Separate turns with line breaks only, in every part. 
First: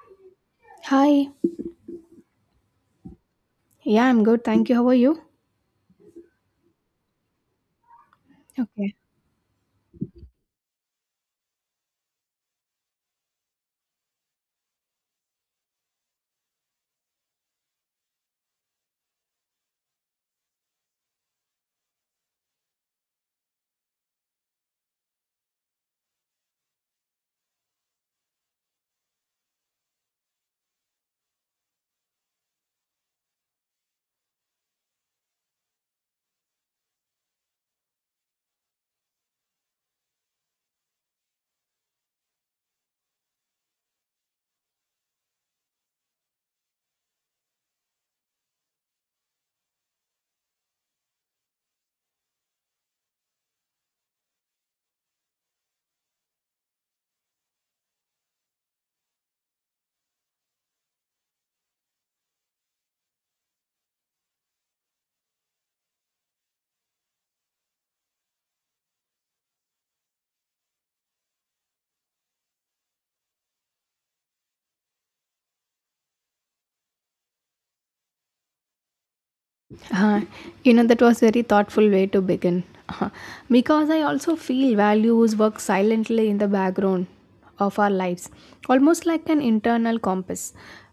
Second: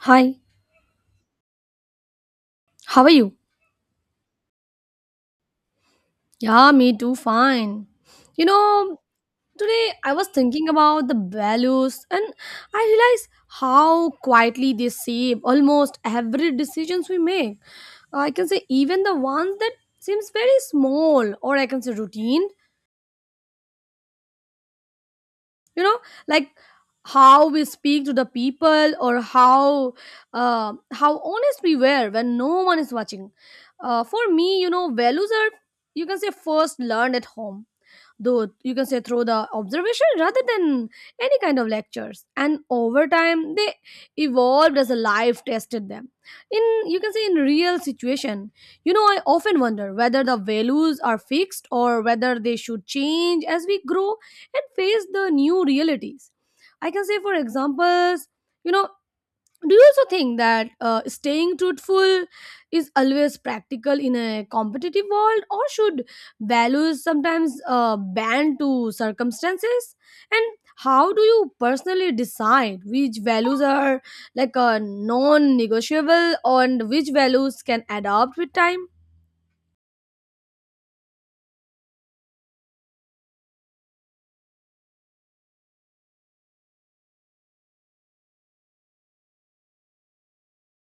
Hi,
Hi.
how are you?
Yeah, I'm good. Thank you. How are you?
Yeah, me too, fine. You
Okay.
know, today I was thinking about the values, and I realized how quietly they shape almost every decisions we make. I can say even the ones that seems very small, or I can say routine. you know like how we speak to the people, or how honest we were when no one is watching. For me, values are, you can say, first learned at home, though, you can say, through the observation rather than any kind of lectures. And over time they evolved as a life tested them in, you can say, in real situation. I often wonder whether the values are fixed or whether they should change as we grow and face the new realities. I can say, for examples, you know, do you also think that staying truthful is always practical in a competitive world, or should values sometimes bend to circumstances? And how do you personally decide which values are, like, a non-negotiable and which values can adapt with time?
Uh, you know, that was very thoughtful way to begin. Uh, because I also feel values work silently in the background of our lives, almost like an internal compass.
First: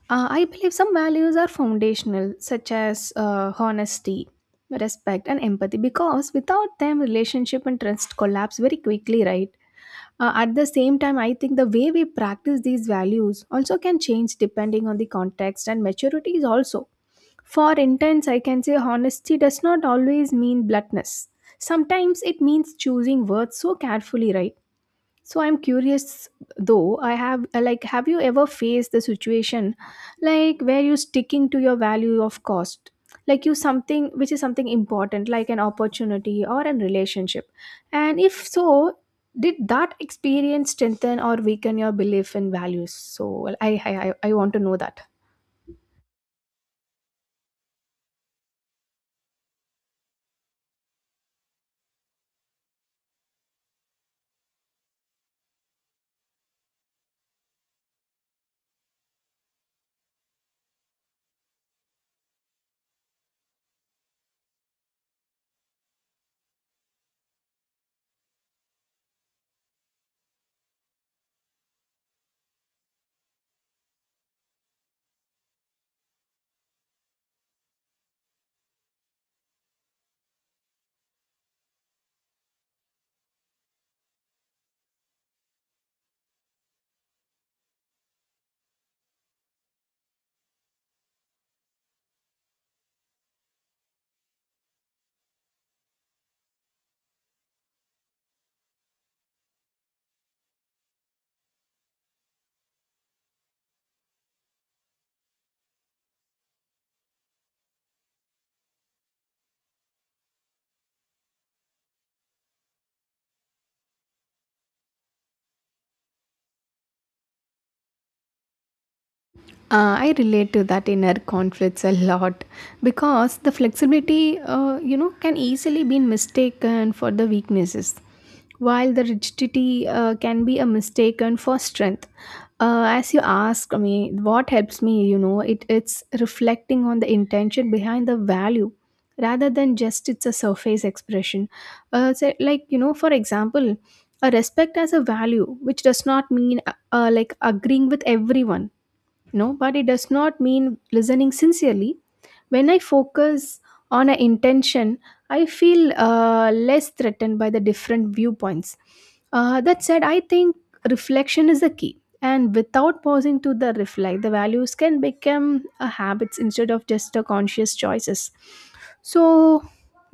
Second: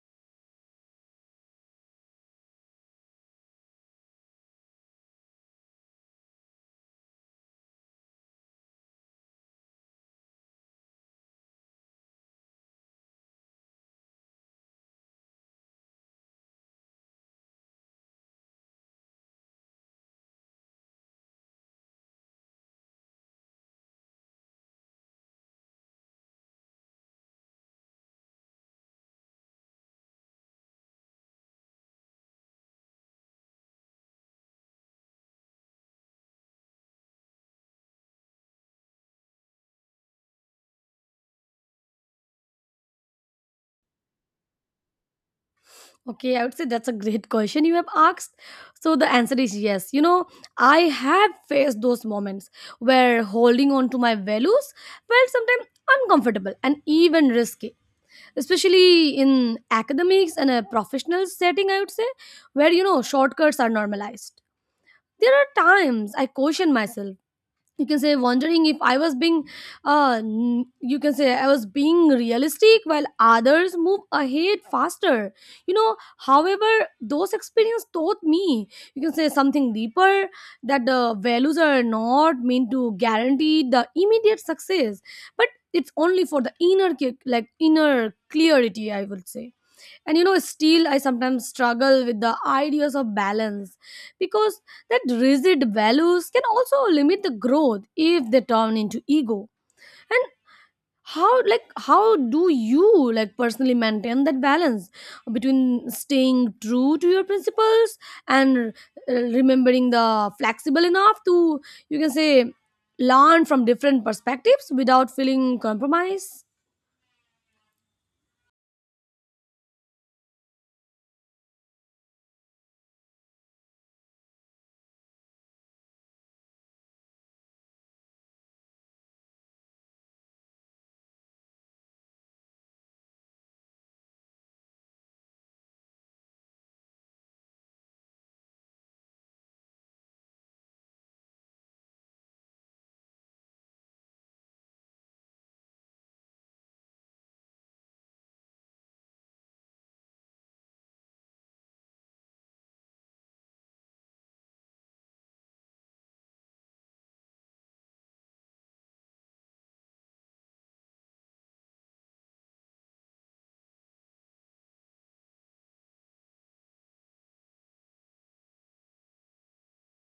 I believe some values are foundational, such as honesty, respect, and empathy, because without them, relationship and trust collapse very quickly, right? At the same time, I think the way we practice these values also can change depending on the context and maturities also. For intense, I can say honesty does not always mean bluntness. Sometimes it means choosing words so carefully, right? So I'm curious though, I have like have you ever faced the situation like where you sticking to your value of cost? Like you something which is something important, like an opportunity or an relationship. And if so, did that experience strengthen or weaken your belief in values? So well, I want to know that.
Okay, I would say that's a great question you have asked. So the answer is yes. I have faced those moments where holding on to my values felt sometimes uncomfortable and even risky, especially in academics and a professional setting, I would say, where shortcuts are normalized. There are times I caution myself, you can say, wondering if I was being uh n- you can say I was being realistic while others move ahead faster. You know however those experience taught me, you can say, something deeper, that the values are not meant to guarantee the immediate success, but it's only for the inner ca- like inner clarity, I would say. And still I sometimes struggle with the ideas of balance, because that rigid values can also limit the growth if they turn into ego. And how do you, like, personally maintain that balance between staying true to your principles and remembering the flexible enough to, you can say, learn from different perspectives without feeling compromised.
I relate to that inner conflicts a lot because the flexibility, you know, can easily be mistaken for the weaknesses, while the rigidity can be a mistaken for strength. As you ask me, what helps me, you know, it's reflecting on the intention behind the value rather than just it's a surface expression. So like, you know, for example, a respect as a value, which does not mean like agreeing with everyone no, but it does not mean listening sincerely. When I focus on an intention, I feel less threatened by the different viewpoints. That said, I think reflection is the key. And without pausing to the reflect, the values can become a habits instead of just a conscious choices. So,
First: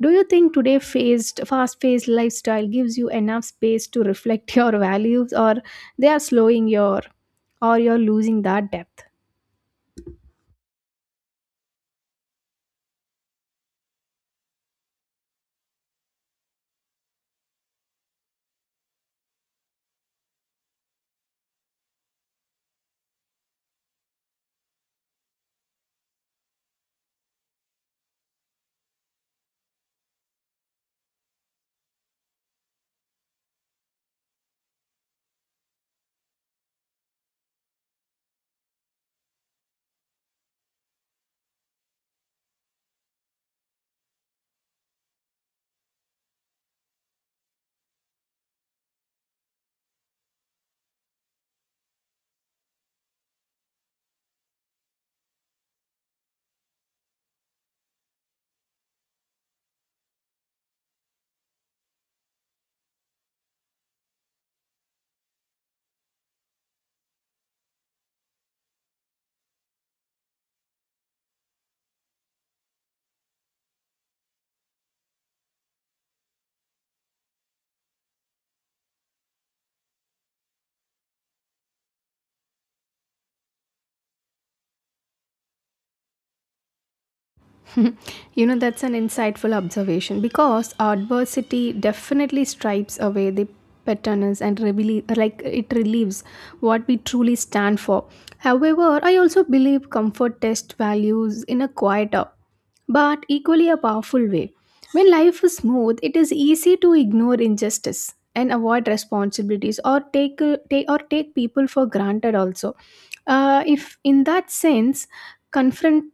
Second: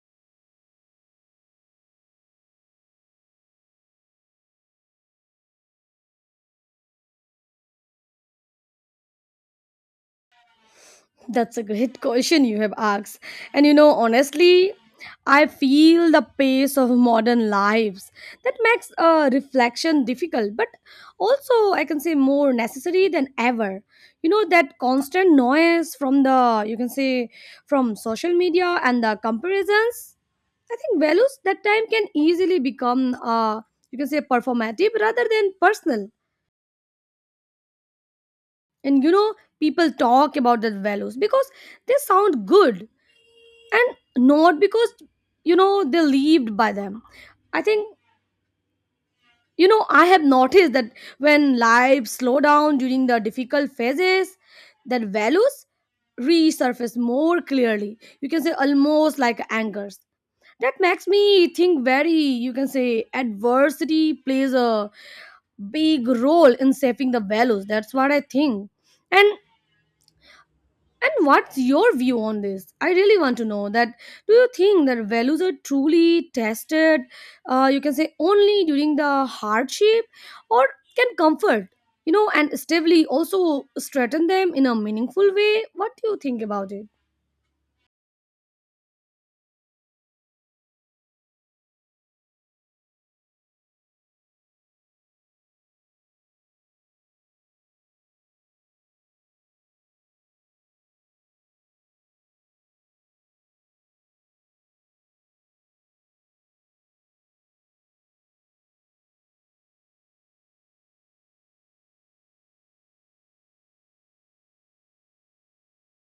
do you think today phased, fast-paced lifestyle gives you enough space to reflect your values, or they are slowing your, or you're losing that depth?
That's a great question you have asked. And honestly, I feel the pace of modern lives that makes reflection difficult, but also I can say more necessary than ever. That constant noise from the, you can say, from social media and the comparisons, I think values that time can easily become, you can say, performative rather than personal. And people talk about the values because they sound good, and not because they're lived by them. I think I have noticed that when lives slow down during the difficult phases, that values resurface more clearly, you can say almost like angers, that makes me think very, you can say, adversity plays a big role in shaping the values, that's what I think. And And what's your view on this? I really want to know that. Do you think that values are truly tested, you can say, only during the hardship, or can comfort and stably also strengthen them in a meaningful way? What do you think about it?
You know, that's an insightful observation because adversity definitely stripes away the patterns and reveal, like it relieves what we truly stand for. However, I also believe comfort tests values in a quieter but equally a powerful way. When life is smooth, it is easy to ignore injustice and avoid responsibilities, or take people for granted also. If in that sense, confront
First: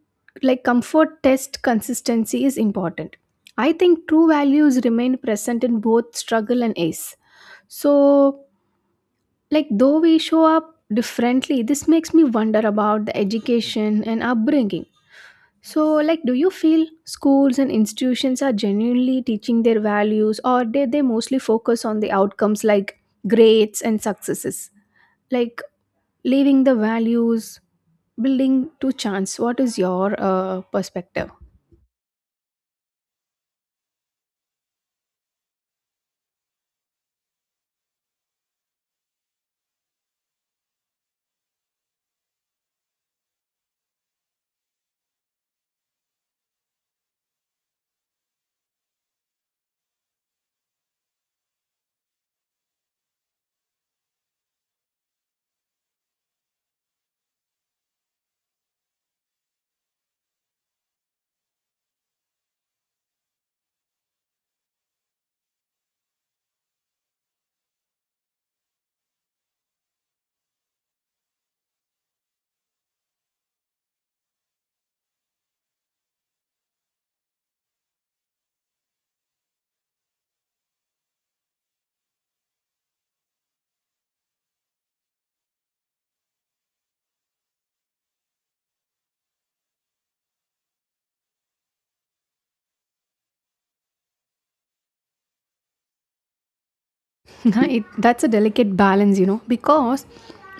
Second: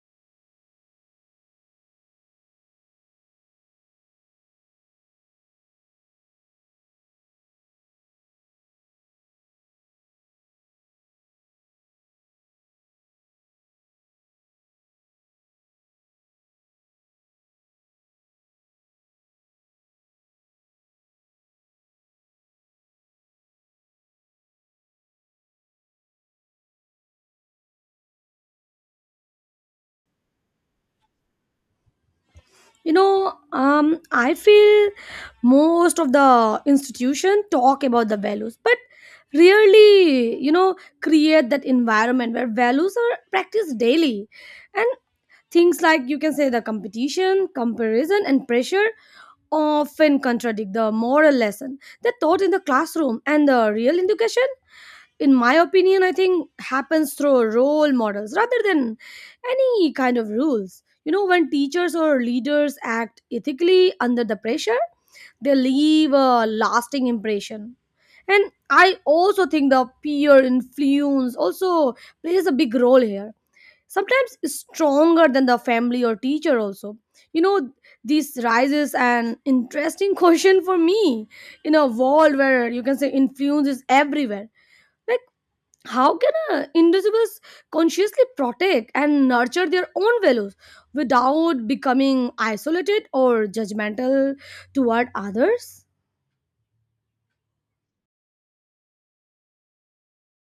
like comfort test consistency is important. I think true values remain present in both struggle and ace. So like, though we show up differently, this makes me wonder about the education and upbringing. So like, do you feel schools and institutions are genuinely teaching their values, or did they mostly focus on the outcomes like grades and successes, like leaving the values building to chance? What is your perspective?
I feel most of the institution talk about the values, but rarely create that environment where values are practiced daily. And things like, you can say, the competition comparison and pressure often contradict the moral lesson that taught in the classroom. And the real education, in my opinion, I think happens through role models rather than any kind of rules. When teachers or leaders act ethically under the pressure, they leave a lasting impression. And I also think the peer influence also plays a big role here, sometimes stronger than the family or teacher also you know this raises an interesting question for me. In a world where, you can say, influence is everywhere, like, how can individuals consciously protect and nurture their own values without becoming isolated or judgmental toward others?
That's a delicate balance, you know, because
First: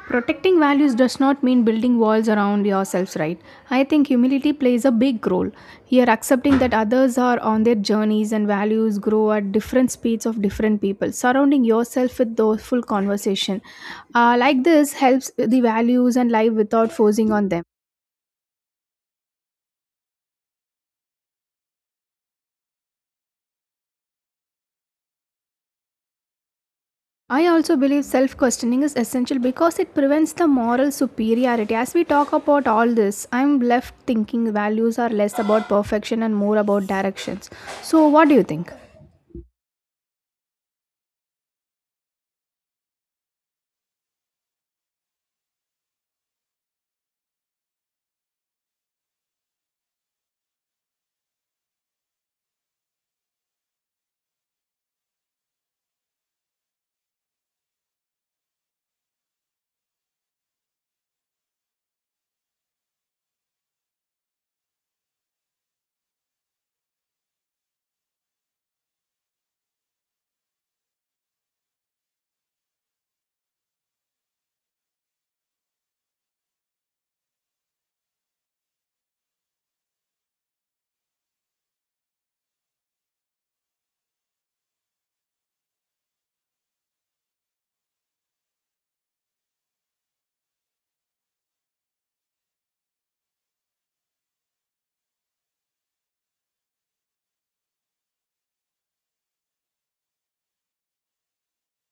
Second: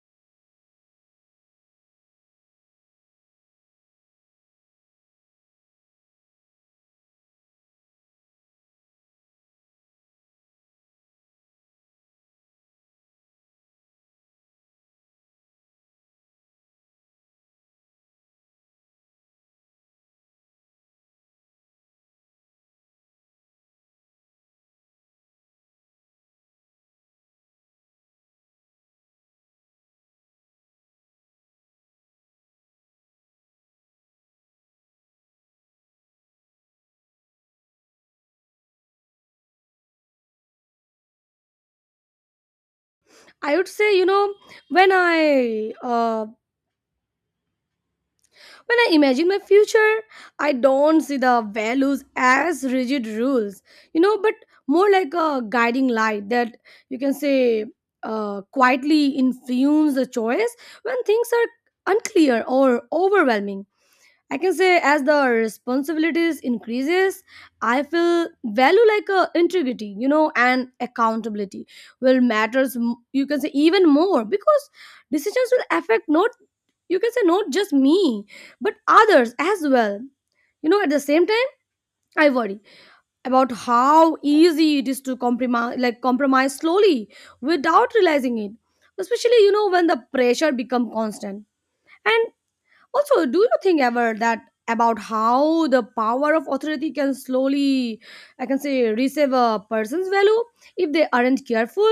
protecting values does not mean building walls around yourselves, right? I think humility plays a big role. Here, accepting that others are on their journeys and values grow at different speeds of different people. Surrounding yourself with those full conversation, like this, helps the values and life without forcing on them. I also believe self questioning is essential because it prevents the moral superiority. As we talk about all this, I'm left thinking values are less about perfection and more about directions. So, what do you think?
I would say, when i uh, When I imagine my future, I don't see the values as rigid rules but more like a guiding light that, you can say, quietly influence the choice when things are unclear or overwhelming. I can say as the responsibilities increases, I feel value like a integrity and accountability will matters. You can say even more, because decisions will affect not, you can say, not just me but others as well. At the same time, I worry about how easy it is to compromise, like compromise slowly without realizing it. Especially when the pressure become constant and. Also, do you think ever that about how the power of authority can slowly, I can say, receive a person's value if they aren't careful?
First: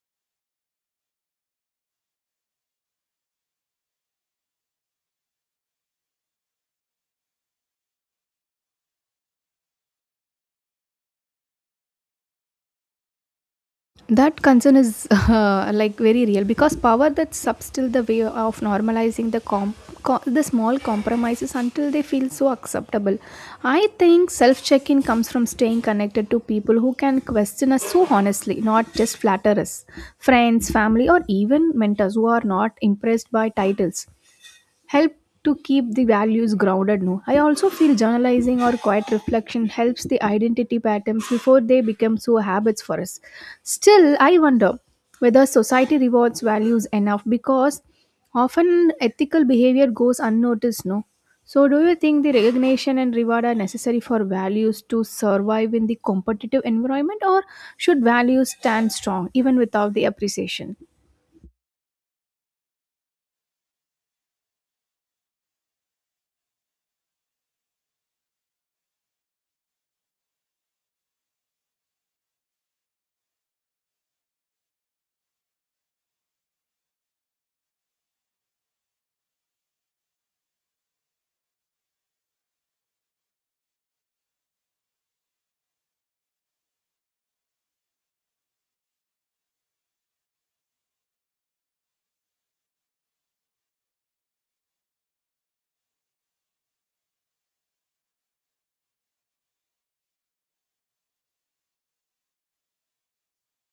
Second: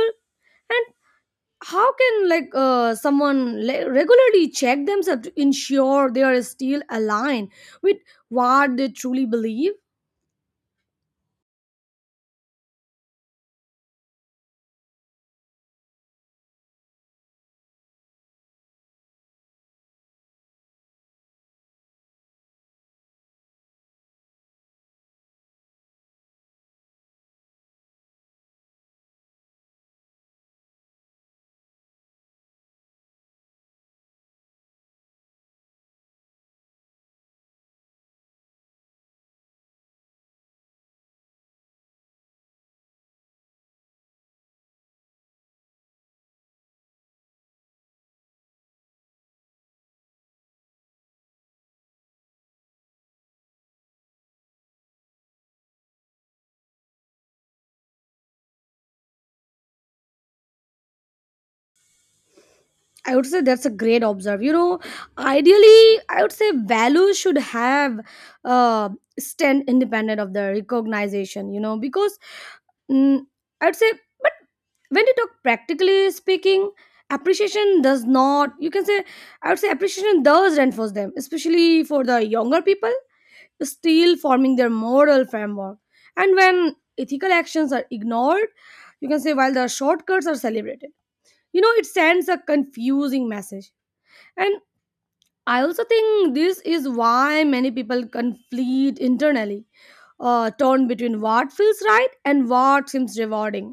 And how can, like, someone regularly check themselves to ensure they are still aligned with what they truly believe?
That concern is like very real, because power that subs still the way of normalizing the the small compromises until they feel so acceptable. I think self check-in comes from staying connected to people who can question us so honestly, not just flatter us. Friends, family, or even mentors who are not impressed by titles help to keep the values grounded. No, I also feel journalizing or quiet reflection helps the identity patterns before they become so habits for us. Still, I wonder whether society rewards values enough, because often ethical behavior goes unnoticed. No, so do you think the recognition and reward are necessary for values to survive in the competitive environment, or should values stand strong even without the appreciation?
I would say that's a great observe. Ideally, I would say values should have uh, stand independent of the recognition. You know, because mm, I would say, but when you talk practically speaking, appreciation does not. You can say I would say appreciation does reinforce them, especially for the younger people still forming their moral framework. And when ethical actions are ignored, you can say while the shortcuts are celebrated, it sends a confusing message. And I also think this is why many people conflict internally, torn between what feels right and what seems rewarding.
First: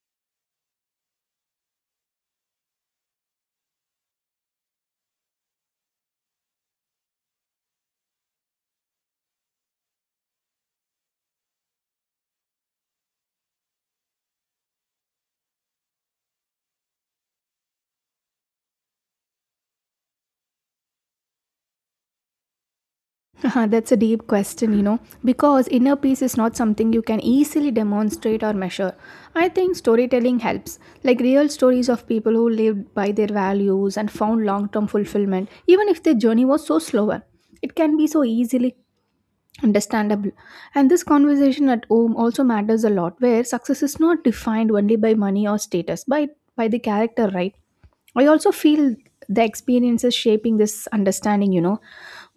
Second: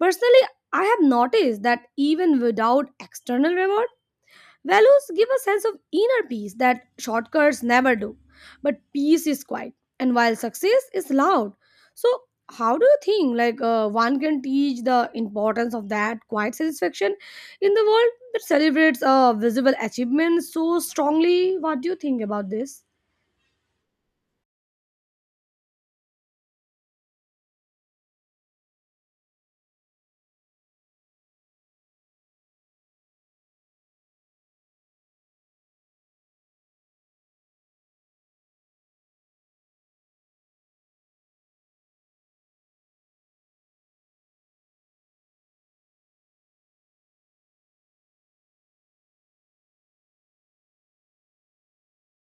Personally, I have noticed that even without external reward, values give a sense of inner peace that shortcuts never do. But peace is quiet, and while success is loud. So, how do you think, like, one can teach the importance of that quiet satisfaction in the world that celebrates visible achievements so strongly? What do you think about this?
Uh-huh, that's a deep question, you know, because inner peace is not something you can easily demonstrate or measure. I think storytelling helps, like real stories of people who lived by their values and found long term fulfillment, even if their journey was so slower. It can be so easily understandable. And this conversation at home also matters a lot, where success is not defined only by money or status, by the character, right? I also feel the experiences shaping this understanding, you know.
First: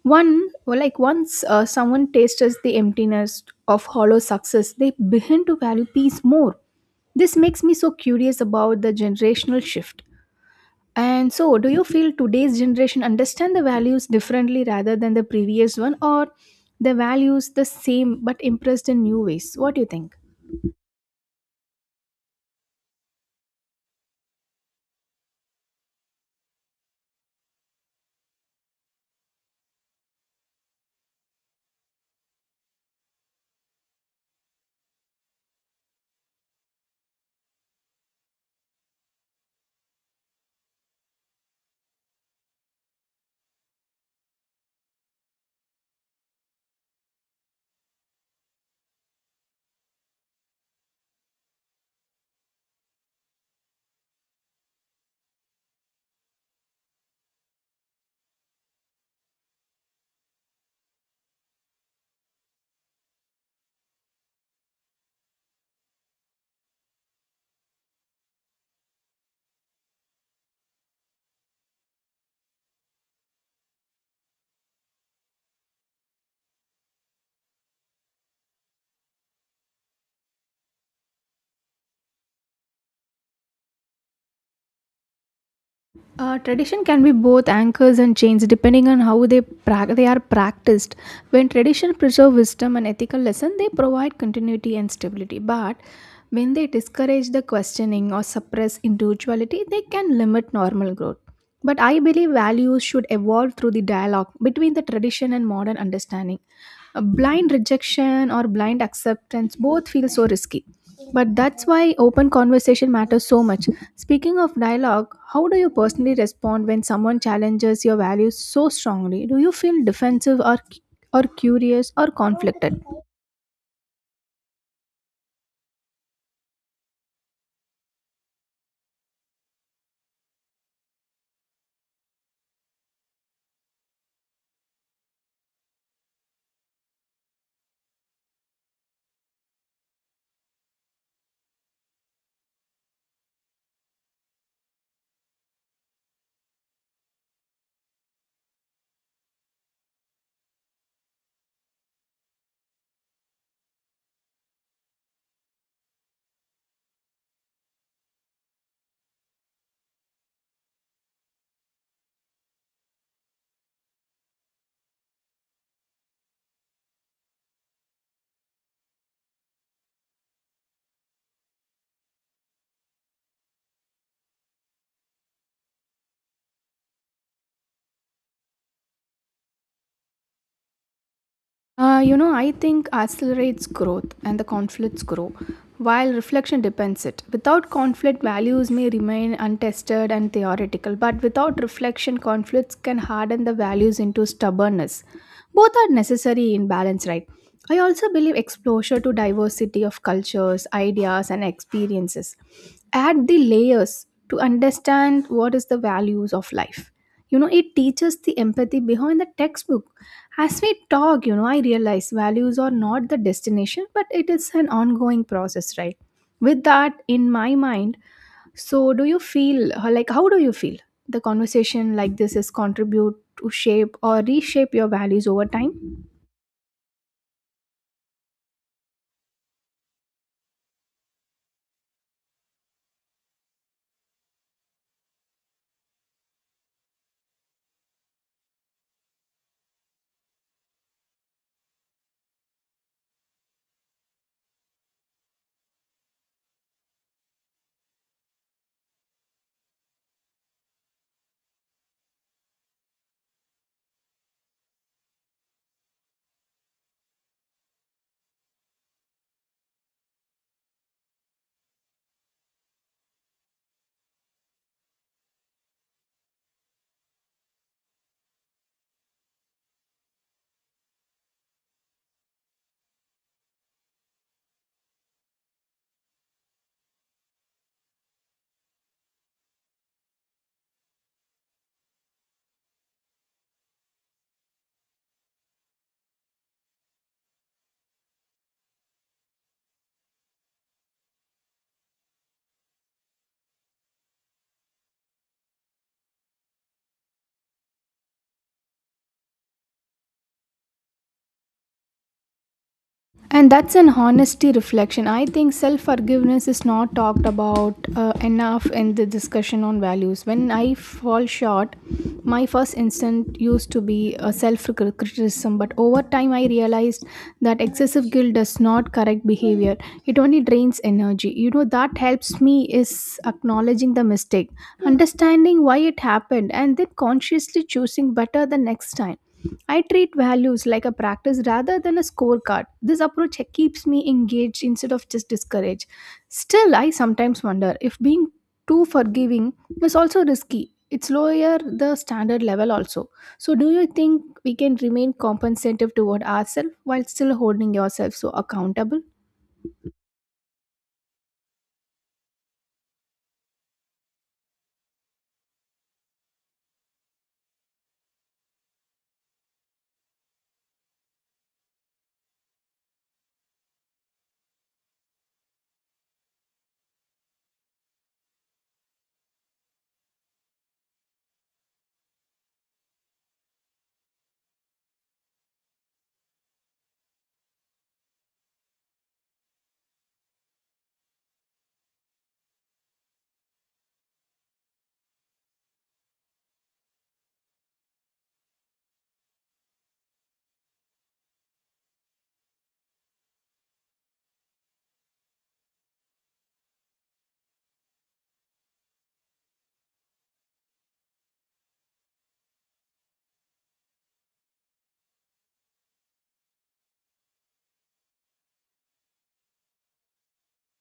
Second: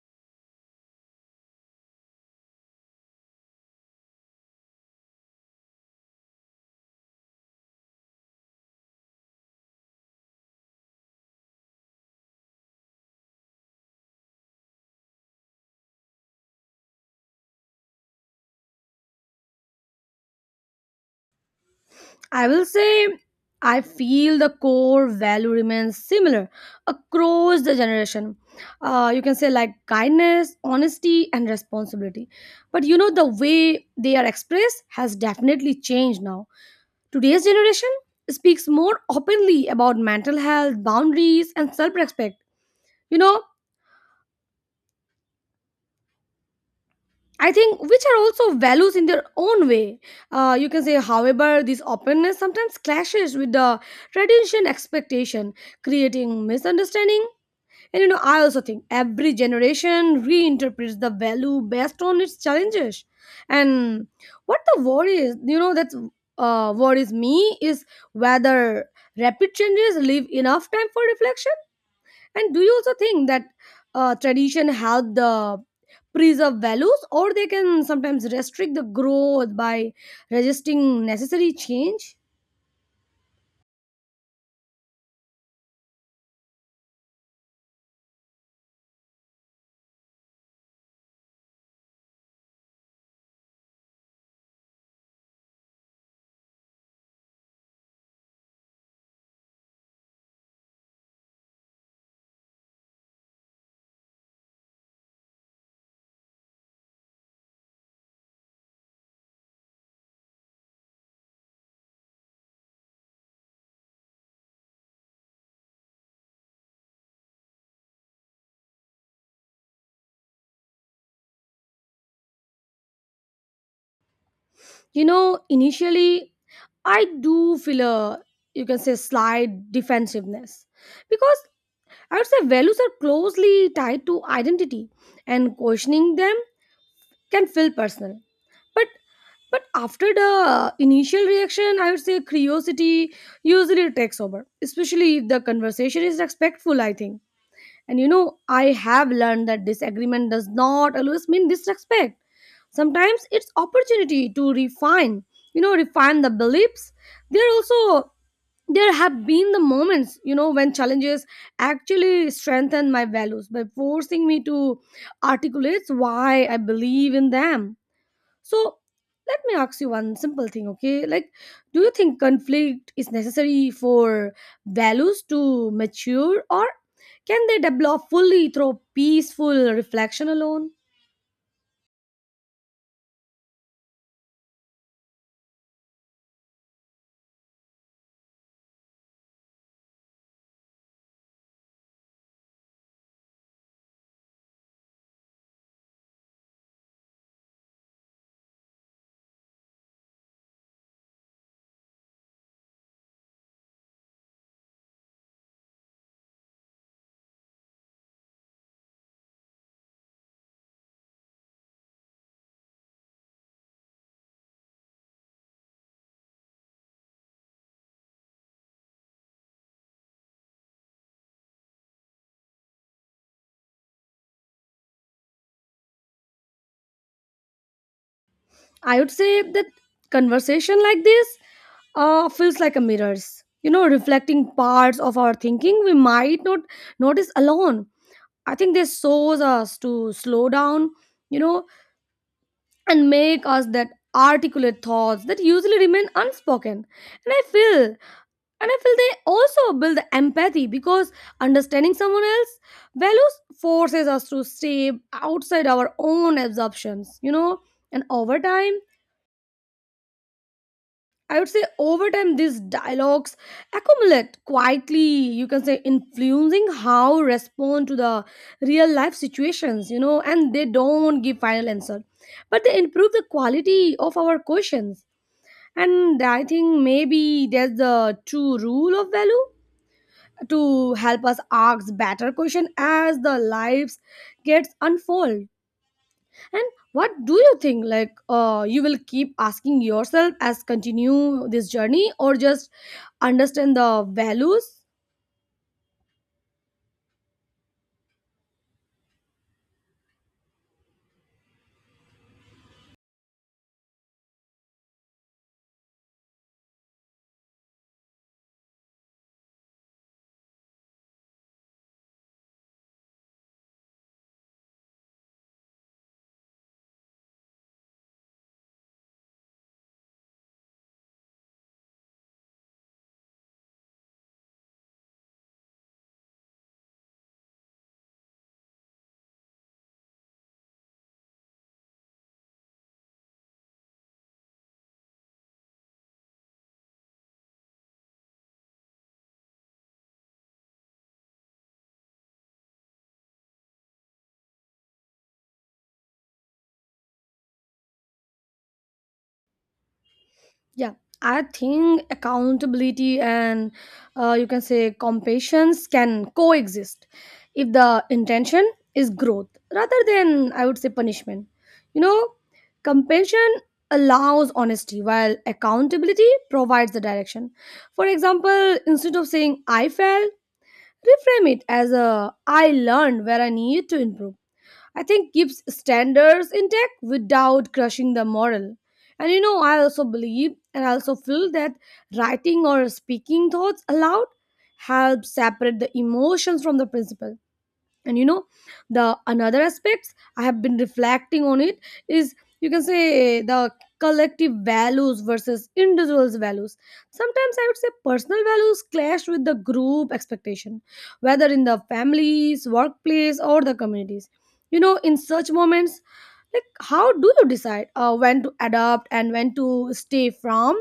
One well, like once someone tastes the emptiness of hollow success, they begin to value peace more. This makes me so curious about the generational shift. And so, do you feel today's generation understand the values differently rather than the previous one, or the values the same but impressed in new ways? What do you think?
I will say I feel the core value remains similar across the generation. You can say like kindness, honesty, and responsibility. But the way they are expressed has definitely changed now. Today's generation speaks more openly about mental health, boundaries, and self respect. You know, I think which are also values in their own way. You can say, however, this openness sometimes clashes with the tradition expectation, creating misunderstanding. And I also think every generation reinterprets the value based on its challenges. And what the worry is that's worries me is whether rapid changes leave enough time for reflection. And do you also think that tradition help the preserve values, or they can sometimes restrict the growth by resisting necessary change?
Tradition can be both anchors and chains depending on how they are practiced. When tradition preserve wisdom and ethical lesson, they provide continuity and stability. But when they discourage the questioning or suppress individuality, they can limit normal growth. But I believe values should evolve through the dialogue between the tradition and modern understanding. A blind rejection or blind acceptance both feel so risky. But that's why open conversation matters so much. Speaking of dialogue, how do you personally respond when someone challenges your values so strongly? Do you feel defensive, or curious or conflicted?
Initially, I do feel a, you can say, slight defensiveness, because I would say values are closely tied to identity, and questioning them can feel personal. But But after the initial reaction, I would say curiosity usually takes over, especially if the conversation is respectful, I think. And I have learned that disagreement does not always mean disrespect. Sometimes it's opportunity to refine the beliefs. There also there have been the moments when challenges actually strengthen my values by forcing me to articulate why I believe in them. So let me ask you one simple thing, okay? Like, do you think conflict is necessary for values to mature, or can they develop fully through peaceful reflection alone?
I think accelerates growth and the conflicts grow, while reflection depends it. Without conflict, values may remain untested and theoretical, but without reflection, conflicts can harden the values into stubbornness. Both are necessary in balance, right? I also believe exposure to diversity of cultures, ideas, and experiences add the layers to understand what is the values of life. You know, it teaches the empathy behind the textbook. As we talk, you know, I realize values are not the destination but it is an ongoing process, right? With that in my mind, so do you feel, like, how do you feel the conversation like this is contribute to shape or reshape your values over time?
I would say that conversation like this feels like a mirrors, reflecting parts of our thinking we might not notice alone. I think this shows us to slow down, you know and make us that articulate thoughts that usually remain unspoken. And I feel they also build the empathy, because understanding someone else values forces us to step outside our own assumptions. And over time, I would say, over time these dialogues accumulate quietly, you can say, influencing how we respond to the real life situations. And they don't give final answer, but they improve the quality of our questions. And I think maybe there's the true rule of value to help us ask better question as the lives gets unfold. And what do you think? Like, you will keep asking yourself as continue this journey or just understand the values?
And that's an honesty reflection. I think self forgiveness is not talked about enough in the discussion on values. When I fall short, my first instinct used to be a self criticism, but over time I realized that excessive guilt does not correct behavior. It only drains energy. You know, that helps me is acknowledging the mistake, understanding why it happened, and then consciously choosing better the next time. I treat values like a practice rather than a scorecard. This approach keeps me engaged instead of just discouraged. Still, I sometimes wonder if being too forgiving is also risky. It's lower the standard level also. So, do you think we can remain compensative toward ourselves while still holding yourself so accountable?
Yeah, I think accountability and you can say compassion can coexist if the intention is growth rather than, I would say, punishment. You know, compassion allows honesty while accountability provides the direction. For example, instead of saying I fell, reframe it as a I learned where I need to improve, I think keeps standards intact without crushing the moral. And I also believe and I also feel that writing or speaking thoughts aloud helps separate the emotions from the principle, and the another aspects I have been reflecting on it is you can say the collective values versus individuals values. Sometimes I would say personal values clash with the group expectation, whether in the families, workplace, or the communities. You know, in such moments, like how do you decide when to adopt and when to stay from,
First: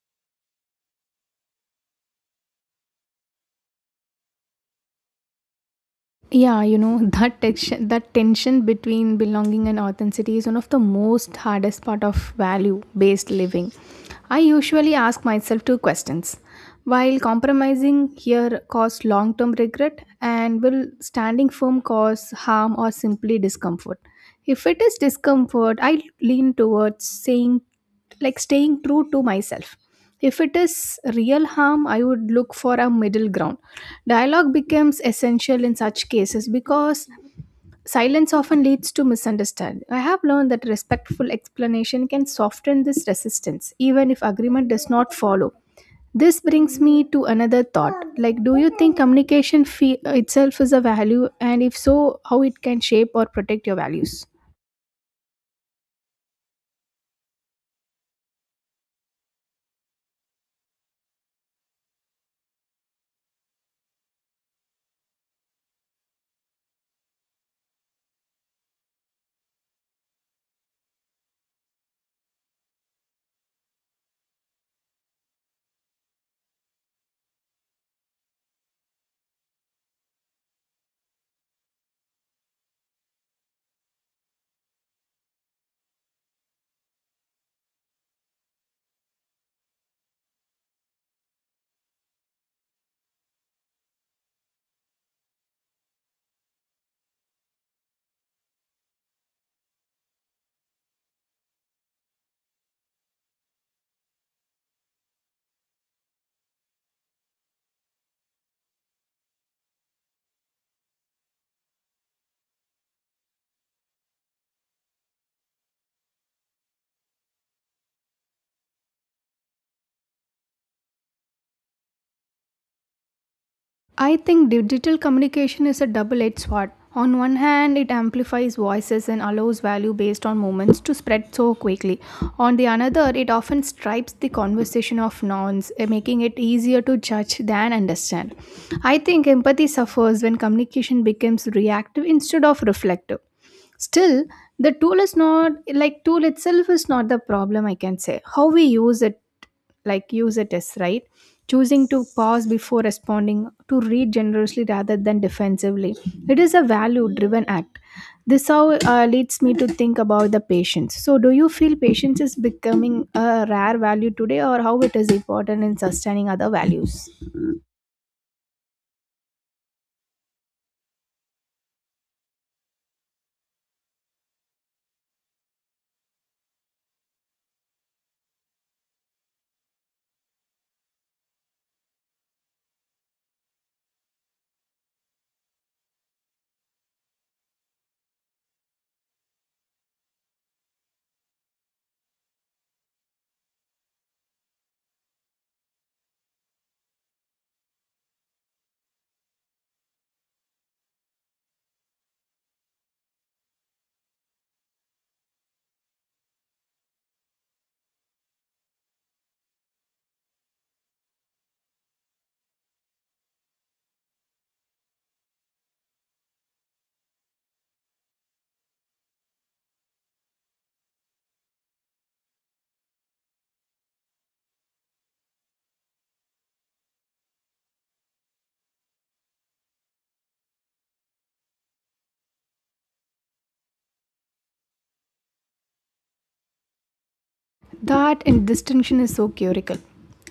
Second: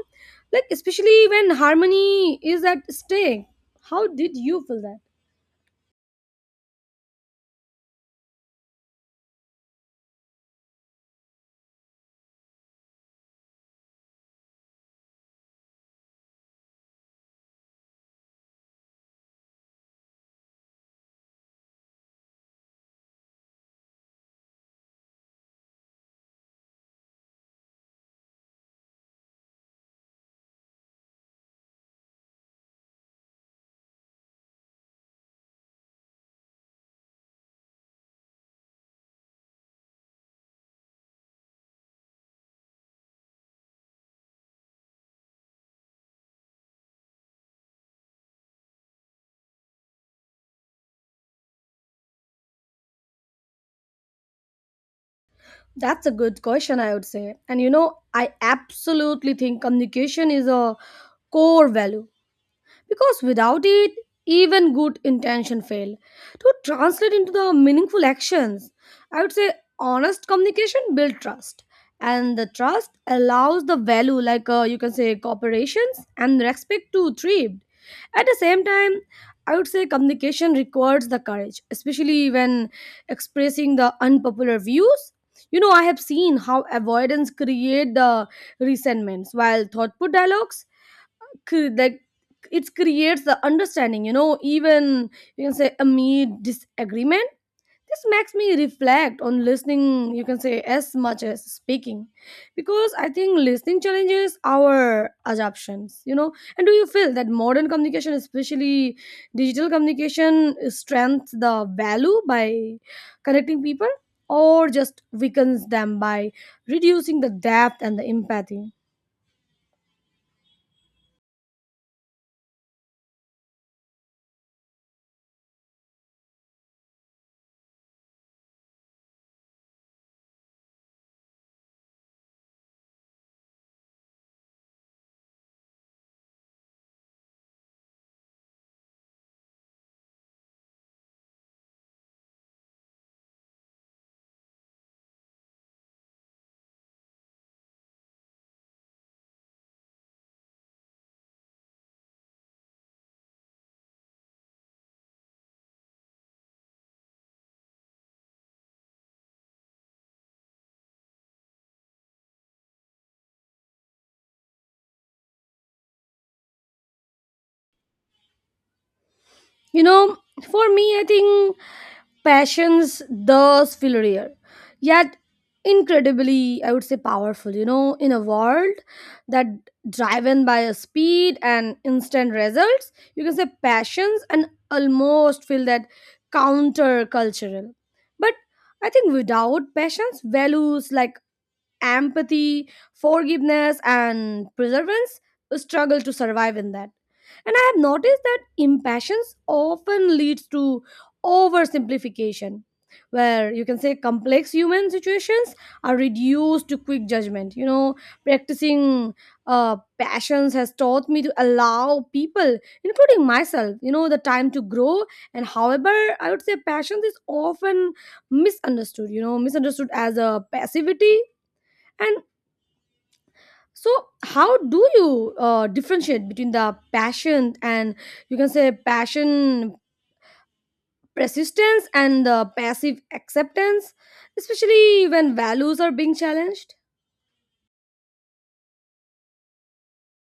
like especially when harmony is at stake? How did you feel that?
Yeah, you know, that tension between belonging and authenticity is one of the most hardest part of value-based living. I usually ask myself two questions. While compromising here cause long-term regret and will standing firm cause harm or simply discomfort? If it is discomfort, I lean towards saying like staying true to myself. If it is real harm, I would look for a middle ground. Dialogue becomes essential in such cases because silence often leads to misunderstanding. I have learned that respectful explanation can soften this resistance, even if agreement does not follow. This brings me to another thought. Like, do you think communication fee itself is a value? And if so, how it can shape or protect your values?
That's a good question, I would say. And you know, I absolutely think communication is a core value, because without it even good intention fail to translate into the meaningful actions. I would say honest communication build trust, and the trust allows the value like you can say cooperations and respect to thrive. At the same time, I would say communication requires the courage, especially when expressing the unpopular views. You know, I have seen how avoidance create the resentments, while thoughtful dialogues like, it creates the understanding, you know, even you can say amid disagreement. This makes me reflect on listening, you can say as much as speaking, because I think listening challenges our assumptions, you know. And do you feel that modern communication, especially digital communication, strengthens the value by connecting people, or just weakens them by reducing the depth and the empathy?
I think digital communication is a double edged sword. On one hand, it amplifies voices and allows value based on moments to spread so quickly. On the another, it often stripes the conversation of nouns, eh, making it easier to judge than understand. I think empathy suffers when communication becomes reactive instead of reflective. Still, the tool is not like tool itself is not the problem, I can say. How we use it, is right, choosing to pause before responding, to read generously rather than defensively. It is a value driven act. This how leads me to think about the patience. So, do you feel patience is becoming a rare value today, or how it is important in sustaining other values?
You know, for me I think passions thus feel yet incredibly, I would say, powerful. You know, in a world that driven by a speed and instant results, you can say passions and almost feel that counter cultural. But I think without passions, values like empathy, forgiveness, and perseverance struggle to survive in that. And I have noticed that impatience often leads to oversimplification, where you can say complex human situations are reduced to quick judgment. You know, practicing passions has taught me to allow people, including myself, you know, the time to grow. And however, I would say passions is often misunderstood, you know, misunderstood as a passivity. And so, how do you differentiate between the passion and you can say passion persistence and the passive acceptance, especially when values are being challenged?
That in distinction is so curical.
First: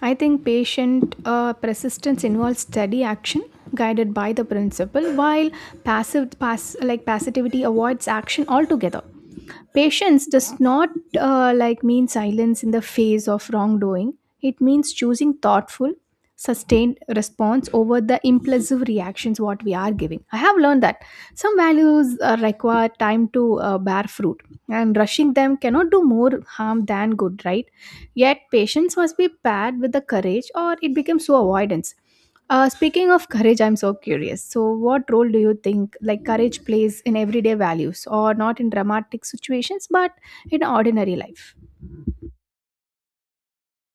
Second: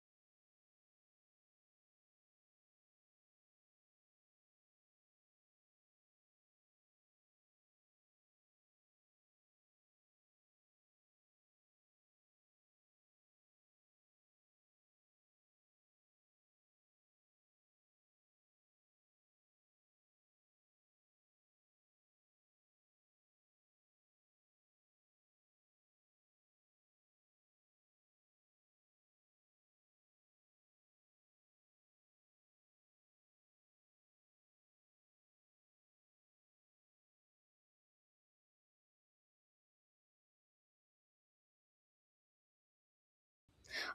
I think patient persistence involves steady action guided by the principle, while passive like passivity avoids action altogether. Patience does not like mean silence in the face of wrongdoing. It means choosing thoughtful, sustained response over the impulsive reactions what we are giving. I have learned that some values require time to bear fruit, and rushing them cannot do more harm than good, right? Yet patience must be paired with the courage, or it becomes so avoidance. Speaking of courage, I'm so curious. So, what role do you think like courage plays in everyday values, or not in dramatic situations, but in ordinary life?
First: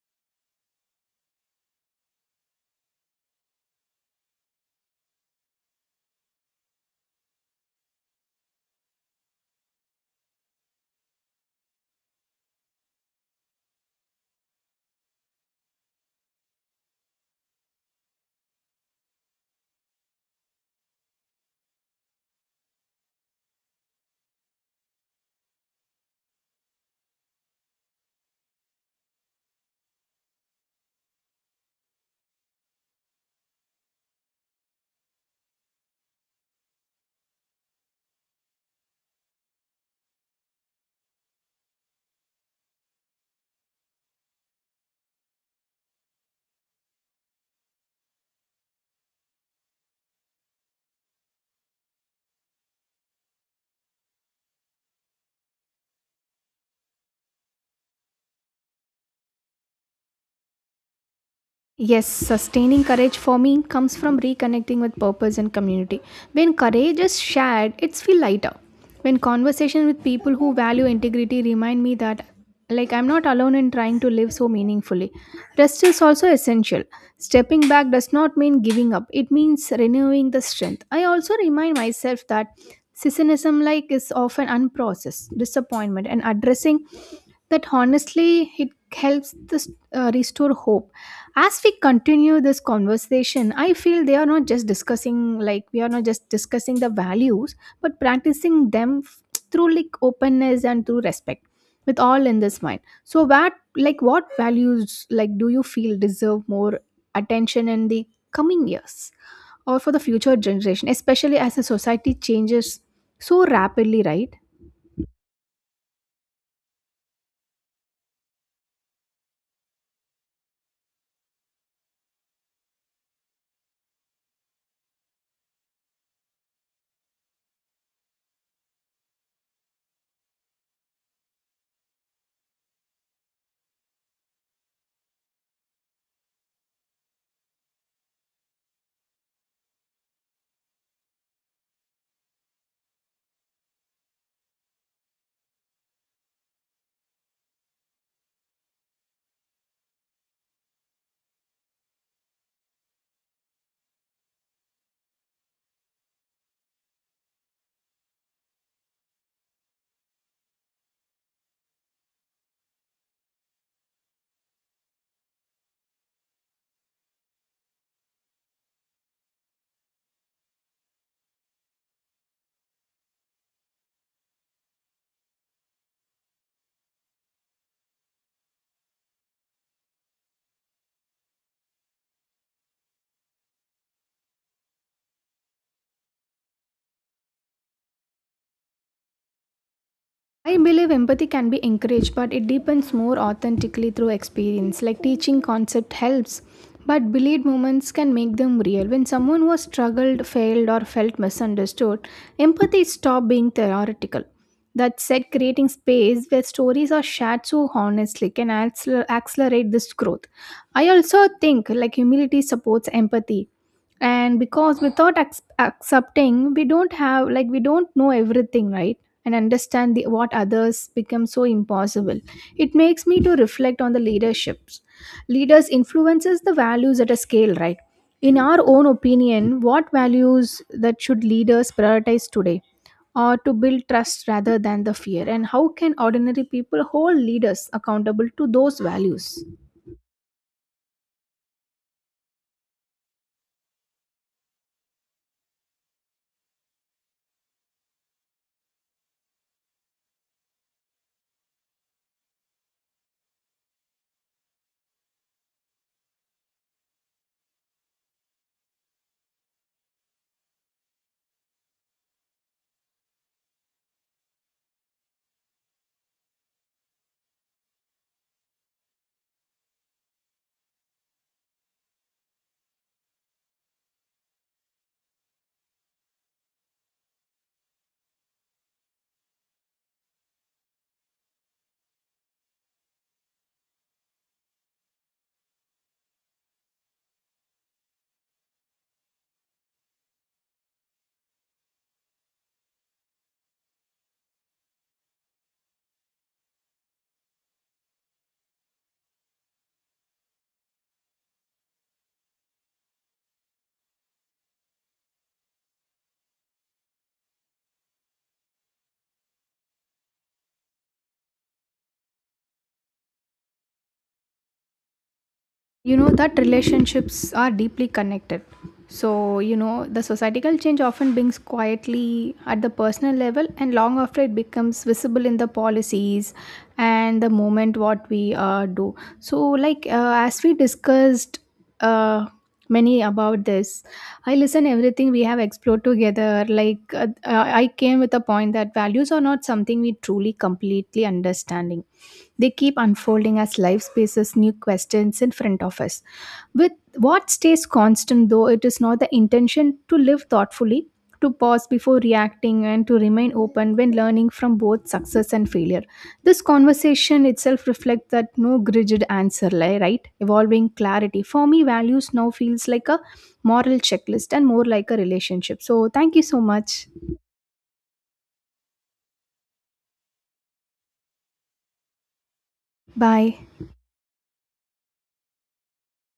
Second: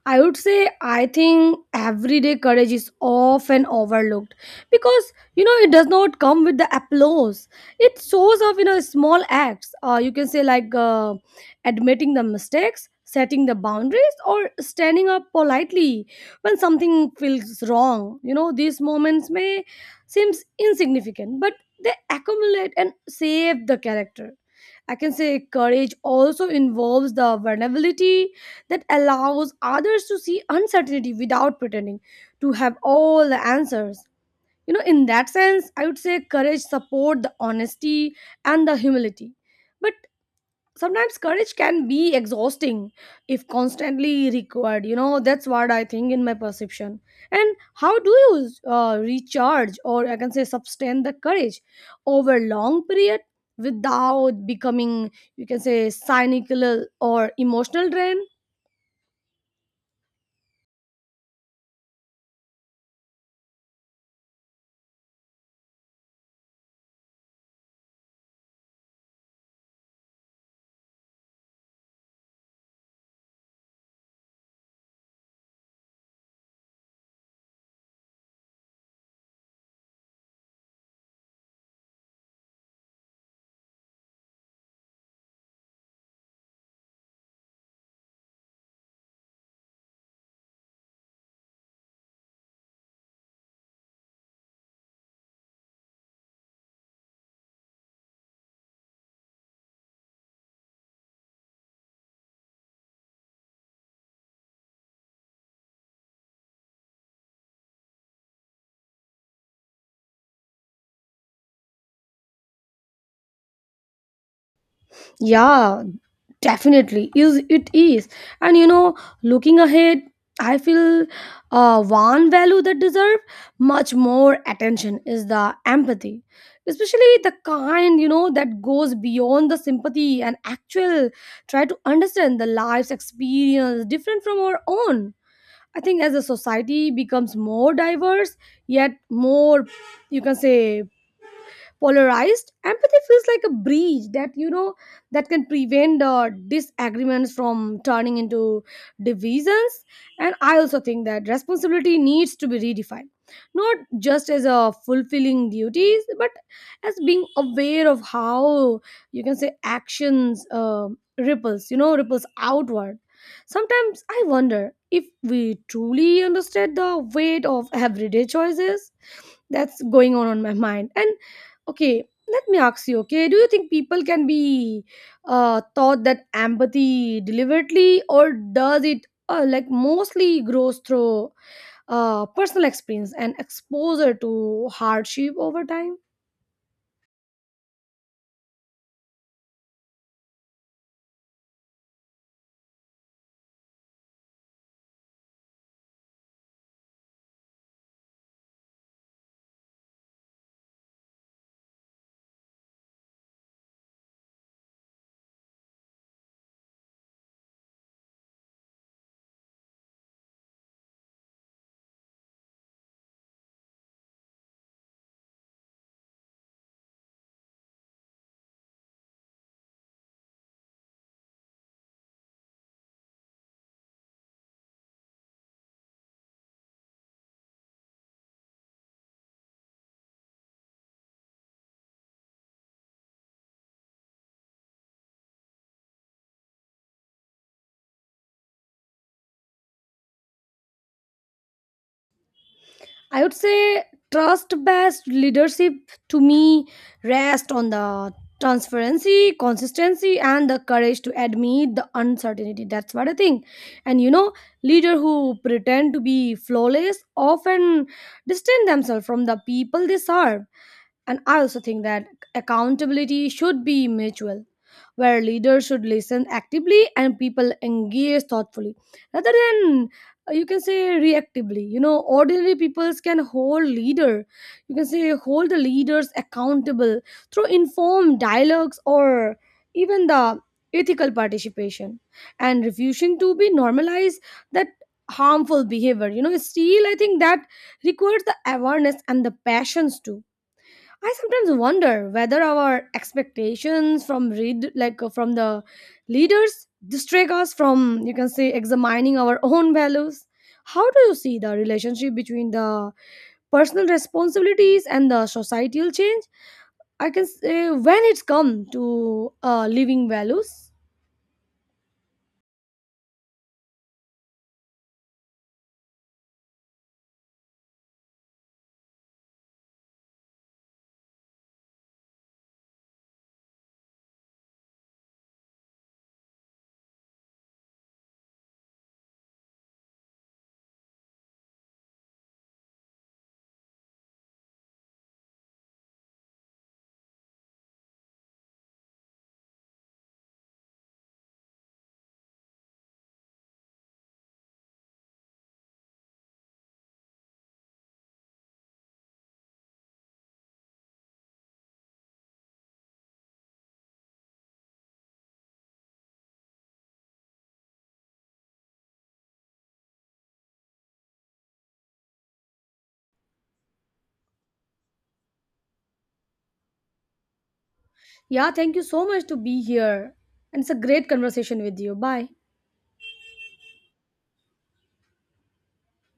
I would say I think everyday courage is often overlooked, because you know it does not come with the applause. It shows up in a small acts. You can say like admitting the mistakes, setting the boundaries, or standing up politely when something feels wrong. You know, these moments may seems insignificant, but they accumulate and save the character. I can say courage also involves the vulnerability that allows others to see uncertainty without pretending to have all the answers. You know, in that sense, I would say courage support the honesty and the humility. But sometimes courage can be exhausting if constantly required, you know, that's what I think in my perception. And how do you recharge or I can say sustain the courage over long period without becoming you can say cynical or emotional drain?
Yes, sustaining courage for me comes from reconnecting with purpose and community. When courage is shared, it's feel lighter. When conversation with people who value integrity remind me that like I'm not alone in trying to live so meaningfully. Rest is also essential. Stepping back does not mean giving up. It means renewing the strength. I also remind myself that cynicism like is often unprocessed disappointment, and addressing that honestly it helps this restore hope. As we continue this conversation, I feel they are not just discussing like we are not just discussing the values, but practicing them through like openness and through respect. With all in this mind, so what values like do you feel deserve more attention in the coming years, or for the future generation, especially as the society changes so rapidly, right?
Yeah, definitely is it is. And you know, looking ahead, I feel one value that deserve much more attention is the empathy, especially the kind you know that goes beyond the sympathy and actual try to understand the life's experience different from our own. I think as a society becomes more diverse, yet more you can say polarized, empathy feels like a bridge that you know that can prevent disagreements from turning into divisions. And I also think that responsibility needs to be redefined, not just as a fulfilling duties but as being aware of how you can say actions ripples, you know, ripples outward. Sometimes I wonder if we truly understand the weight of everyday choices. That's going on my mind. And okay, let me ask you, okay, do you think people can be taught that empathy deliberately, or does it like mostly grows through personal experience and exposure to hardship over time?
I believe empathy can be encouraged, but it deepens more authentically through experience. Like teaching concept helps, but believed moments can make them real. When someone was struggled, failed, or felt misunderstood, empathy stopped being theoretical. That said, creating space where stories are shared so honestly can accelerate this growth. I also think like humility supports empathy, and because without accepting, we don't know everything, right? And understand what others become so impossible. It makes me to reflect on the leaders influences the values at a scale, right? In our own opinion, what values that should leaders prioritize today, or to build trust rather than the fear, and how can ordinary people hold leaders accountable to those values?
I would say trust based leadership, to me, rests on the transparency, consistency, and the courage to admit the uncertainty. That's what I think. And you know, leaders who pretend to be flawless often distance themselves from the people they serve. And I also think that accountability should be mutual, where leaders should listen actively and people engage thoughtfully rather than you can say reactively. You know, ordinary peoples can hold leader, you can say hold the leaders accountable through informed dialogues or even the ethical participation, and refusing to be normalized that harmful behavior. You know, still I think that requires the awareness and the passions too. I sometimes wonder whether our expectations from read like from the leaders distract us from you can say examining our own values. How do you see the relationship between the personal responsibilities and the societal change? I can say when it's come to living values.
You know, that relationships are deeply connected. So, you know, the societal change often brings quietly at the personal level and long after it becomes visible in the policies and the moment what we do. So like, as we discussed uh, many about this, I listen everything we have explored together, like I came with a point that values are not something we truly completely understanding. They keep unfolding as life spaces new questions in front of us. With what stays constant, though, it is not the intention to live thoughtfully, to pause before reacting, and to remain open when learning from both success and failure. This conversation itself reflects that no rigid answer, right? Evolving clarity. For me, values now feels like a moral checklist and more like a relationship. So, thank you so much.
Yeah, thank you so much to be here, and it's a great conversation with you. Bye.
Bye.